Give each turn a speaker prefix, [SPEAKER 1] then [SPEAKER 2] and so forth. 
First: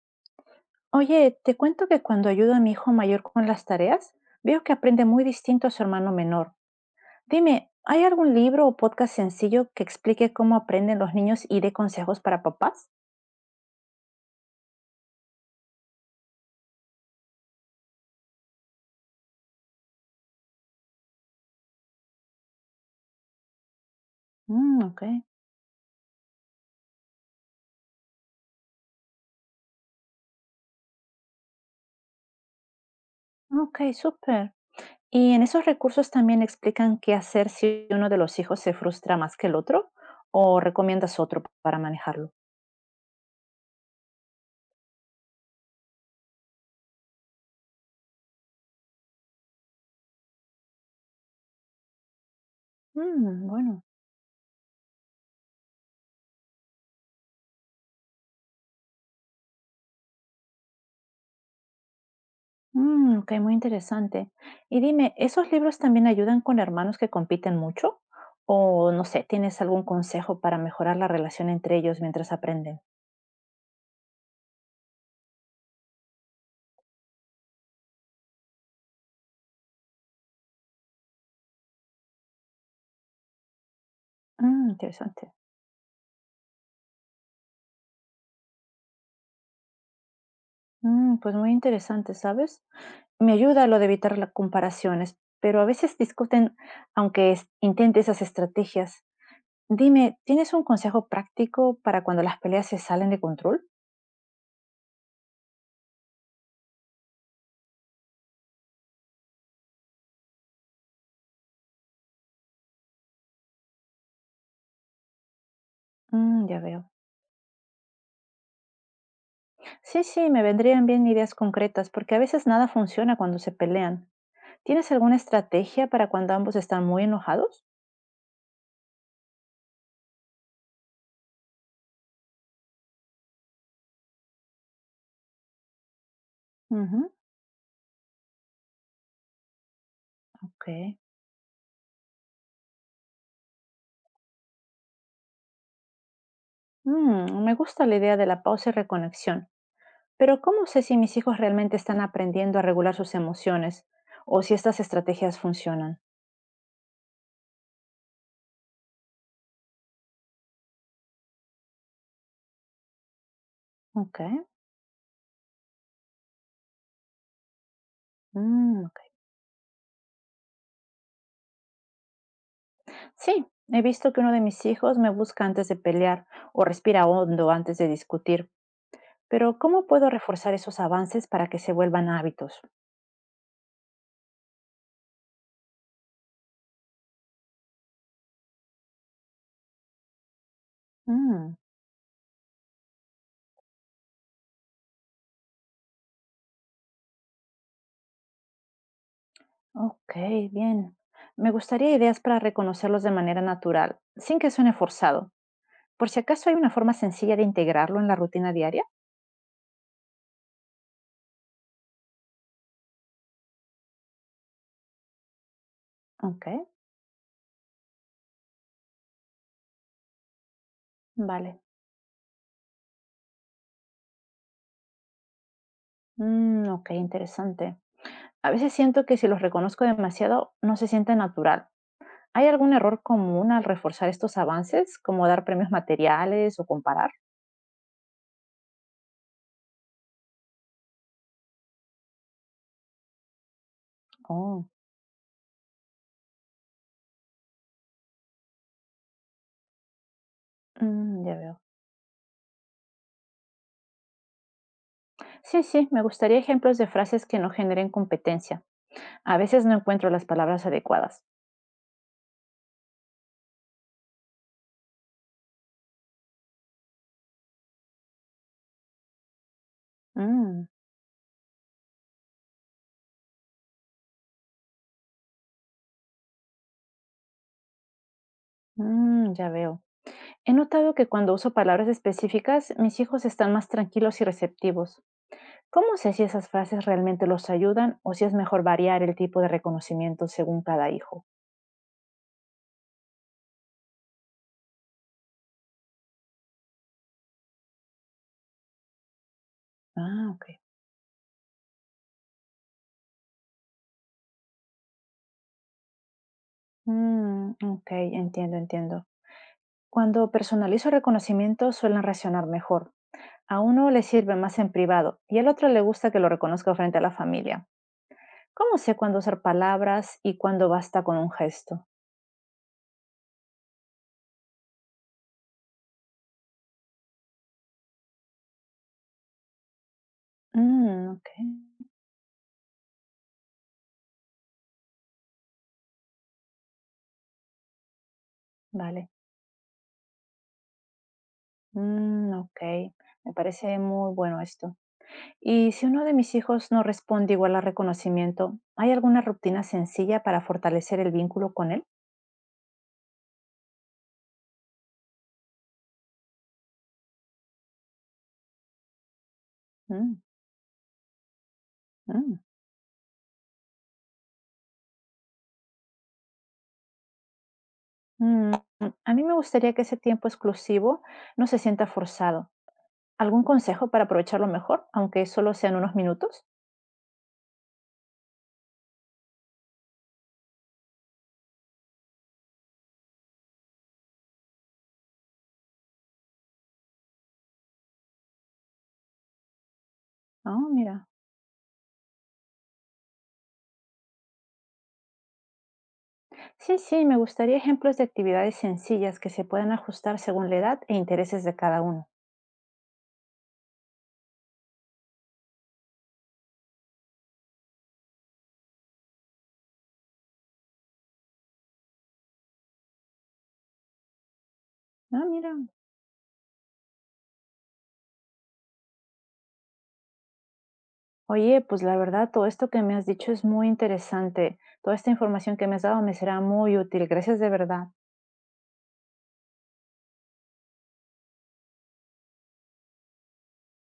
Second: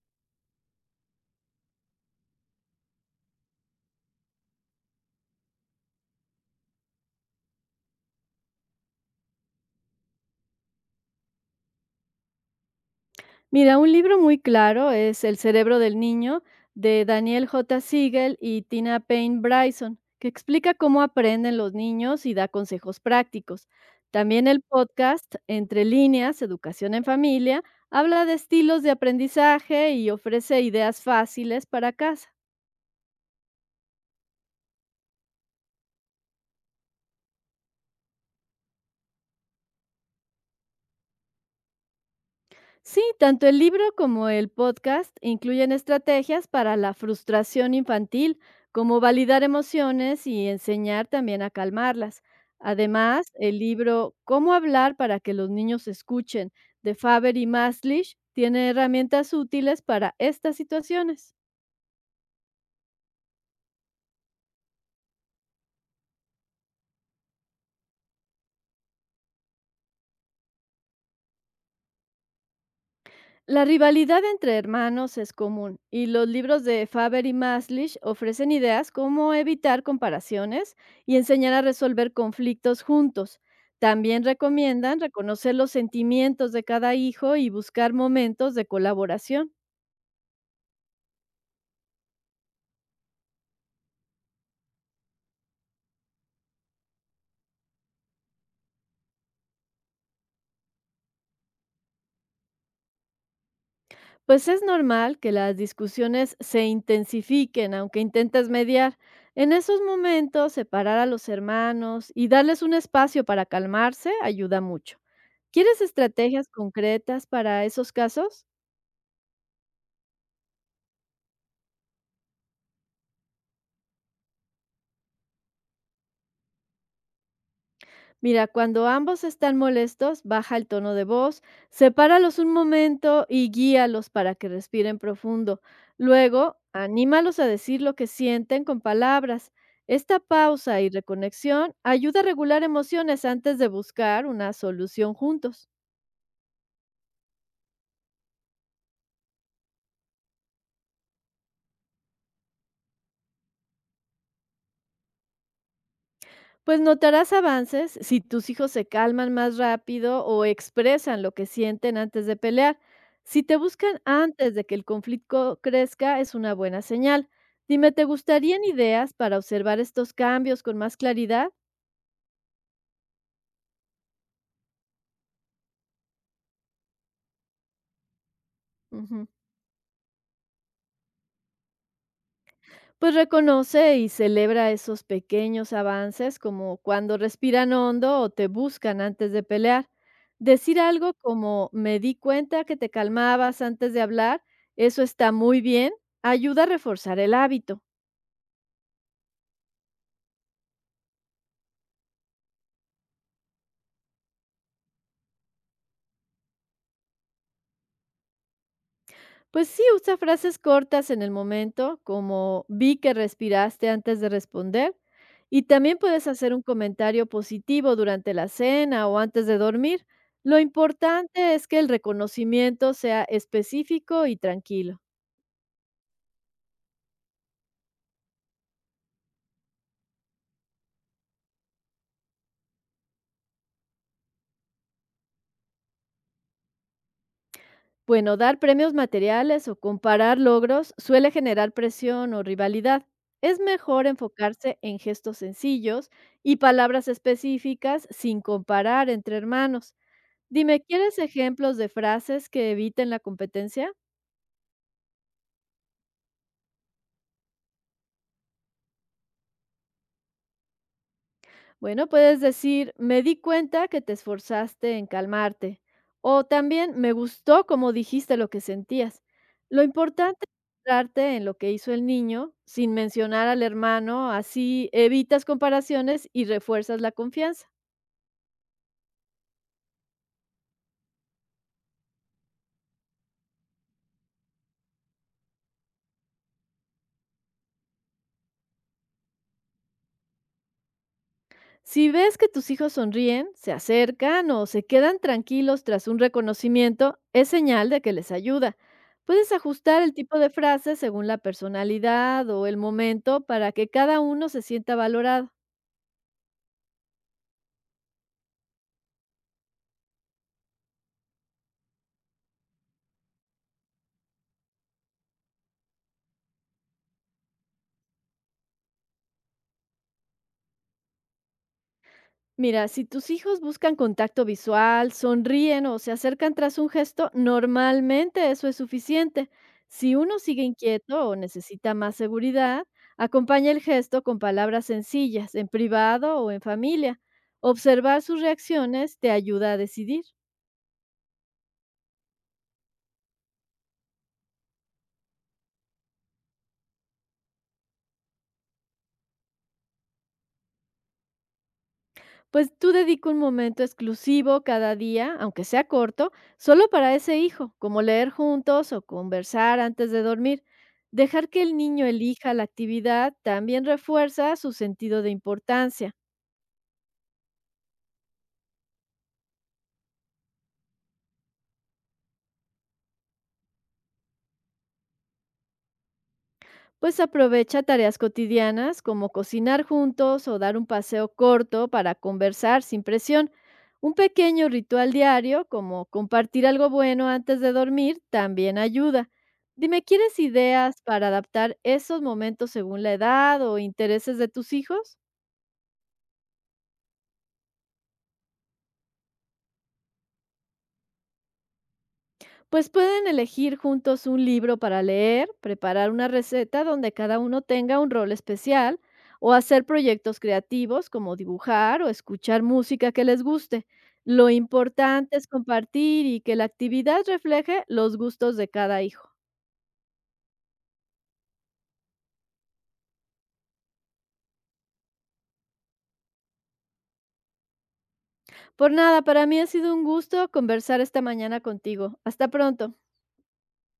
[SPEAKER 1] Oye, te cuento que cuando ayudo a mi hijo mayor con las tareas, veo que aprende muy distinto a su hermano menor. Dime, ¿hay algún libro o podcast sencillo que explique cómo aprenden los niños y dé consejos para papás?
[SPEAKER 2] Mira, un libro muy claro es El cerebro del niño de Daniel J. Siegel y Tina Payne Bryson, que explica cómo aprenden los niños y da consejos prácticos. También el
[SPEAKER 1] Mm, ok,
[SPEAKER 2] podcast Entre líneas, Educación en Familia, habla de estilos de aprendizaje y ofrece ideas fáciles para casa.
[SPEAKER 1] ok, súper. ¿Y en esos recursos también explican qué hacer si uno de los hijos se frustra más que el otro? ¿O recomiendas otro para manejarlo?
[SPEAKER 2] Sí, tanto el libro como el podcast incluyen estrategias para la frustración infantil, como validar emociones y enseñar también a calmarlas. Además,
[SPEAKER 1] Mm,
[SPEAKER 2] el
[SPEAKER 1] bueno.
[SPEAKER 2] libro Cómo hablar para que los niños escuchen de Faber y Maslisch tiene herramientas útiles para estas situaciones.
[SPEAKER 1] Mm, ok, muy interesante. Y dime, ¿esos libros también ayudan con hermanos que compiten mucho? O no sé, ¿tienes algún consejo para mejorar la relación entre ellos mientras aprenden?
[SPEAKER 2] La rivalidad entre hermanos es común y los libros de Faber y Maslisch ofrecen ideas como evitar comparaciones y enseñar a resolver conflictos juntos. También
[SPEAKER 1] Mm,
[SPEAKER 2] recomiendan
[SPEAKER 1] interesante.
[SPEAKER 2] reconocer los sentimientos de cada hijo y buscar momentos de colaboración.
[SPEAKER 1] Pues muy interesante, ¿sabes? Me ayuda lo de evitar las comparaciones, pero a veces discuten aunque intente esas estrategias. Dime, ¿tienes un consejo práctico para cuando las peleas se salen de control?
[SPEAKER 2] Pues es normal que las discusiones se intensifiquen aunque intentes mediar. En esos momentos, separar a los hermanos y darles un espacio para calmarse ayuda mucho. ¿Quieres
[SPEAKER 1] Mm,
[SPEAKER 2] estrategias
[SPEAKER 1] ya veo.
[SPEAKER 2] concretas para esos casos?
[SPEAKER 1] Sí, sí, me vendrían bien ideas concretas, porque a veces nada funciona cuando se pelean. ¿Tienes alguna estrategia para cuando ambos están muy enojados?
[SPEAKER 2] Mira, cuando ambos están molestos, baja el tono de voz, sepáralos un momento y guíalos para que respiren profundo. Luego,
[SPEAKER 1] Ujú.
[SPEAKER 2] anímalos a decir lo que sienten con palabras. Esta pausa y
[SPEAKER 1] Ok.
[SPEAKER 2] reconexión ayuda a regular emociones antes de buscar una solución juntos.
[SPEAKER 1] Me gusta la idea de la pausa y reconexión, pero ¿cómo sé si mis hijos realmente están aprendiendo a regular sus emociones o si estas estrategias funcionan?
[SPEAKER 2] Pues notarás avances si tus hijos se calman más rápido o expresan lo que sienten antes de pelear. Si te buscan
[SPEAKER 1] Ok.
[SPEAKER 2] antes de que el conflicto crezca, es una buena señal. Dime, ¿te gustarían
[SPEAKER 1] Mm, ok.
[SPEAKER 2] ideas para observar estos cambios con más claridad?
[SPEAKER 1] Sí, he visto que uno de mis hijos me busca antes de pelear o respira hondo antes de discutir,
[SPEAKER 2] Ujú.
[SPEAKER 1] pero ¿cómo puedo reforzar esos avances para que se vuelvan hábitos?
[SPEAKER 2] Pues reconoce y celebra esos pequeños avances como cuando respiran hondo o te buscan antes de pelear. Decir algo
[SPEAKER 1] Mm.
[SPEAKER 2] como me di cuenta que te calmabas antes de hablar, eso está muy bien, ayuda a reforzar el hábito.
[SPEAKER 1] Ok, bien. Me gustaría ideas para reconocerlos de manera natural, sin que suene forzado. Por si acaso hay una forma sencilla de integrarlo en la rutina diaria.
[SPEAKER 2] Pues sí, usa frases cortas en el momento, como vi que respiraste antes de responder, y también puedes
[SPEAKER 1] Ok,
[SPEAKER 2] hacer un comentario positivo durante la cena o antes de dormir. Lo importante
[SPEAKER 1] vale.
[SPEAKER 2] es que el reconocimiento sea específico y tranquilo.
[SPEAKER 1] Mm, ok, interesante. A veces siento que si los reconozco demasiado, no se siente natural. ¿Hay algún error común al reforzar estos avances, como dar premios materiales o comparar?
[SPEAKER 2] Bueno, dar premios materiales o comparar logros suele generar presión o rivalidad. Es mejor
[SPEAKER 1] Oh,
[SPEAKER 2] enfocarse en gestos sencillos y palabras específicas sin comparar entre hermanos. Dime, ¿quieres
[SPEAKER 1] ya veo.
[SPEAKER 2] ejemplos de frases que eviten la competencia?
[SPEAKER 1] Sí, sí, me gustaría ejemplos de frases que no generen competencia. A veces no encuentro las palabras adecuadas.
[SPEAKER 2] Bueno, puedes decir, me di cuenta que te esforzaste en calmarte. O también, me gustó cómo dijiste lo que sentías. Lo importante
[SPEAKER 1] Mm.
[SPEAKER 2] es centrarte en lo que hizo el niño sin mencionar al hermano, así evitas comparaciones y refuerzas la confianza.
[SPEAKER 1] Ya veo. He notado que cuando uso palabras específicas, mis hijos están más tranquilos y receptivos. ¿Cómo sé si esas frases realmente los ayudan o si es mejor variar el tipo de reconocimiento según cada hijo?
[SPEAKER 2] Si ves que tus hijos sonríen, se acercan o se quedan tranquilos tras un reconocimiento, es señal de que les ayuda. Puedes ajustar el
[SPEAKER 1] Ah,
[SPEAKER 2] tipo
[SPEAKER 1] ok.
[SPEAKER 2] de frase según la personalidad o el momento para que cada uno se sienta valorado.
[SPEAKER 1] Mm, ok, entiendo, entiendo. Cuando personalizo reconocimientos suelen reaccionar mejor. A uno le sirve más en privado y al otro le gusta que lo reconozca frente a la familia. ¿Cómo sé cuándo usar palabras y cuándo basta con un gesto?
[SPEAKER 2] Mira, si tus hijos buscan contacto visual, sonríen o se acercan tras un gesto, normalmente eso es suficiente. Si uno sigue
[SPEAKER 1] Mm, ok,
[SPEAKER 2] inquieto o necesita más seguridad, acompaña el gesto con palabras sencillas, en privado o en familia. Observar sus
[SPEAKER 1] vale.
[SPEAKER 2] reacciones te ayuda a decidir.
[SPEAKER 1] Ok, me parece muy bueno esto. Y si uno de mis hijos no responde igual al reconocimiento, ¿hay alguna rutina sencilla para fortalecer el vínculo con él?
[SPEAKER 2] Pues tú dedica un momento exclusivo cada día, aunque sea corto, solo para ese hijo, como leer juntos o conversar antes
[SPEAKER 1] Mm,
[SPEAKER 2] de dormir. Dejar que el niño
[SPEAKER 1] mm,
[SPEAKER 2] elija la actividad también refuerza su sentido de importancia.
[SPEAKER 1] mm. Mm. A mí me gustaría que ese tiempo exclusivo no se sienta forzado. ¿Algún consejo para aprovecharlo mejor, aunque solo sean unos minutos?
[SPEAKER 2] Pues aprovecha tareas cotidianas como cocinar juntos o dar un paseo corto para conversar sin presión. Un pequeño ritual diario como compartir algo bueno antes de dormir también ayuda. Dime, ¿quieres
[SPEAKER 1] Ah,
[SPEAKER 2] ideas
[SPEAKER 1] mira.
[SPEAKER 2] para adaptar esos momentos según la edad o intereses de tus hijos?
[SPEAKER 1] Sí, sí, me gustaría ejemplos de actividades sencillas que se puedan ajustar según la edad e intereses de cada uno.
[SPEAKER 2] Pues pueden elegir juntos un libro para leer, preparar una receta donde cada uno tenga un rol especial o hacer proyectos creativos como dibujar o escuchar música que les guste. Lo
[SPEAKER 1] Ah,
[SPEAKER 2] importante es
[SPEAKER 1] mira.
[SPEAKER 2] compartir y que la actividad refleje los gustos de cada hijo.
[SPEAKER 1] Oye, pues la verdad, todo esto que me has dicho es muy interesante. Toda esta información que me has dado me será muy útil. Gracias de verdad.
[SPEAKER 2] Por nada, para mí ha sido un gusto conversar esta mañana contigo. Hasta pronto.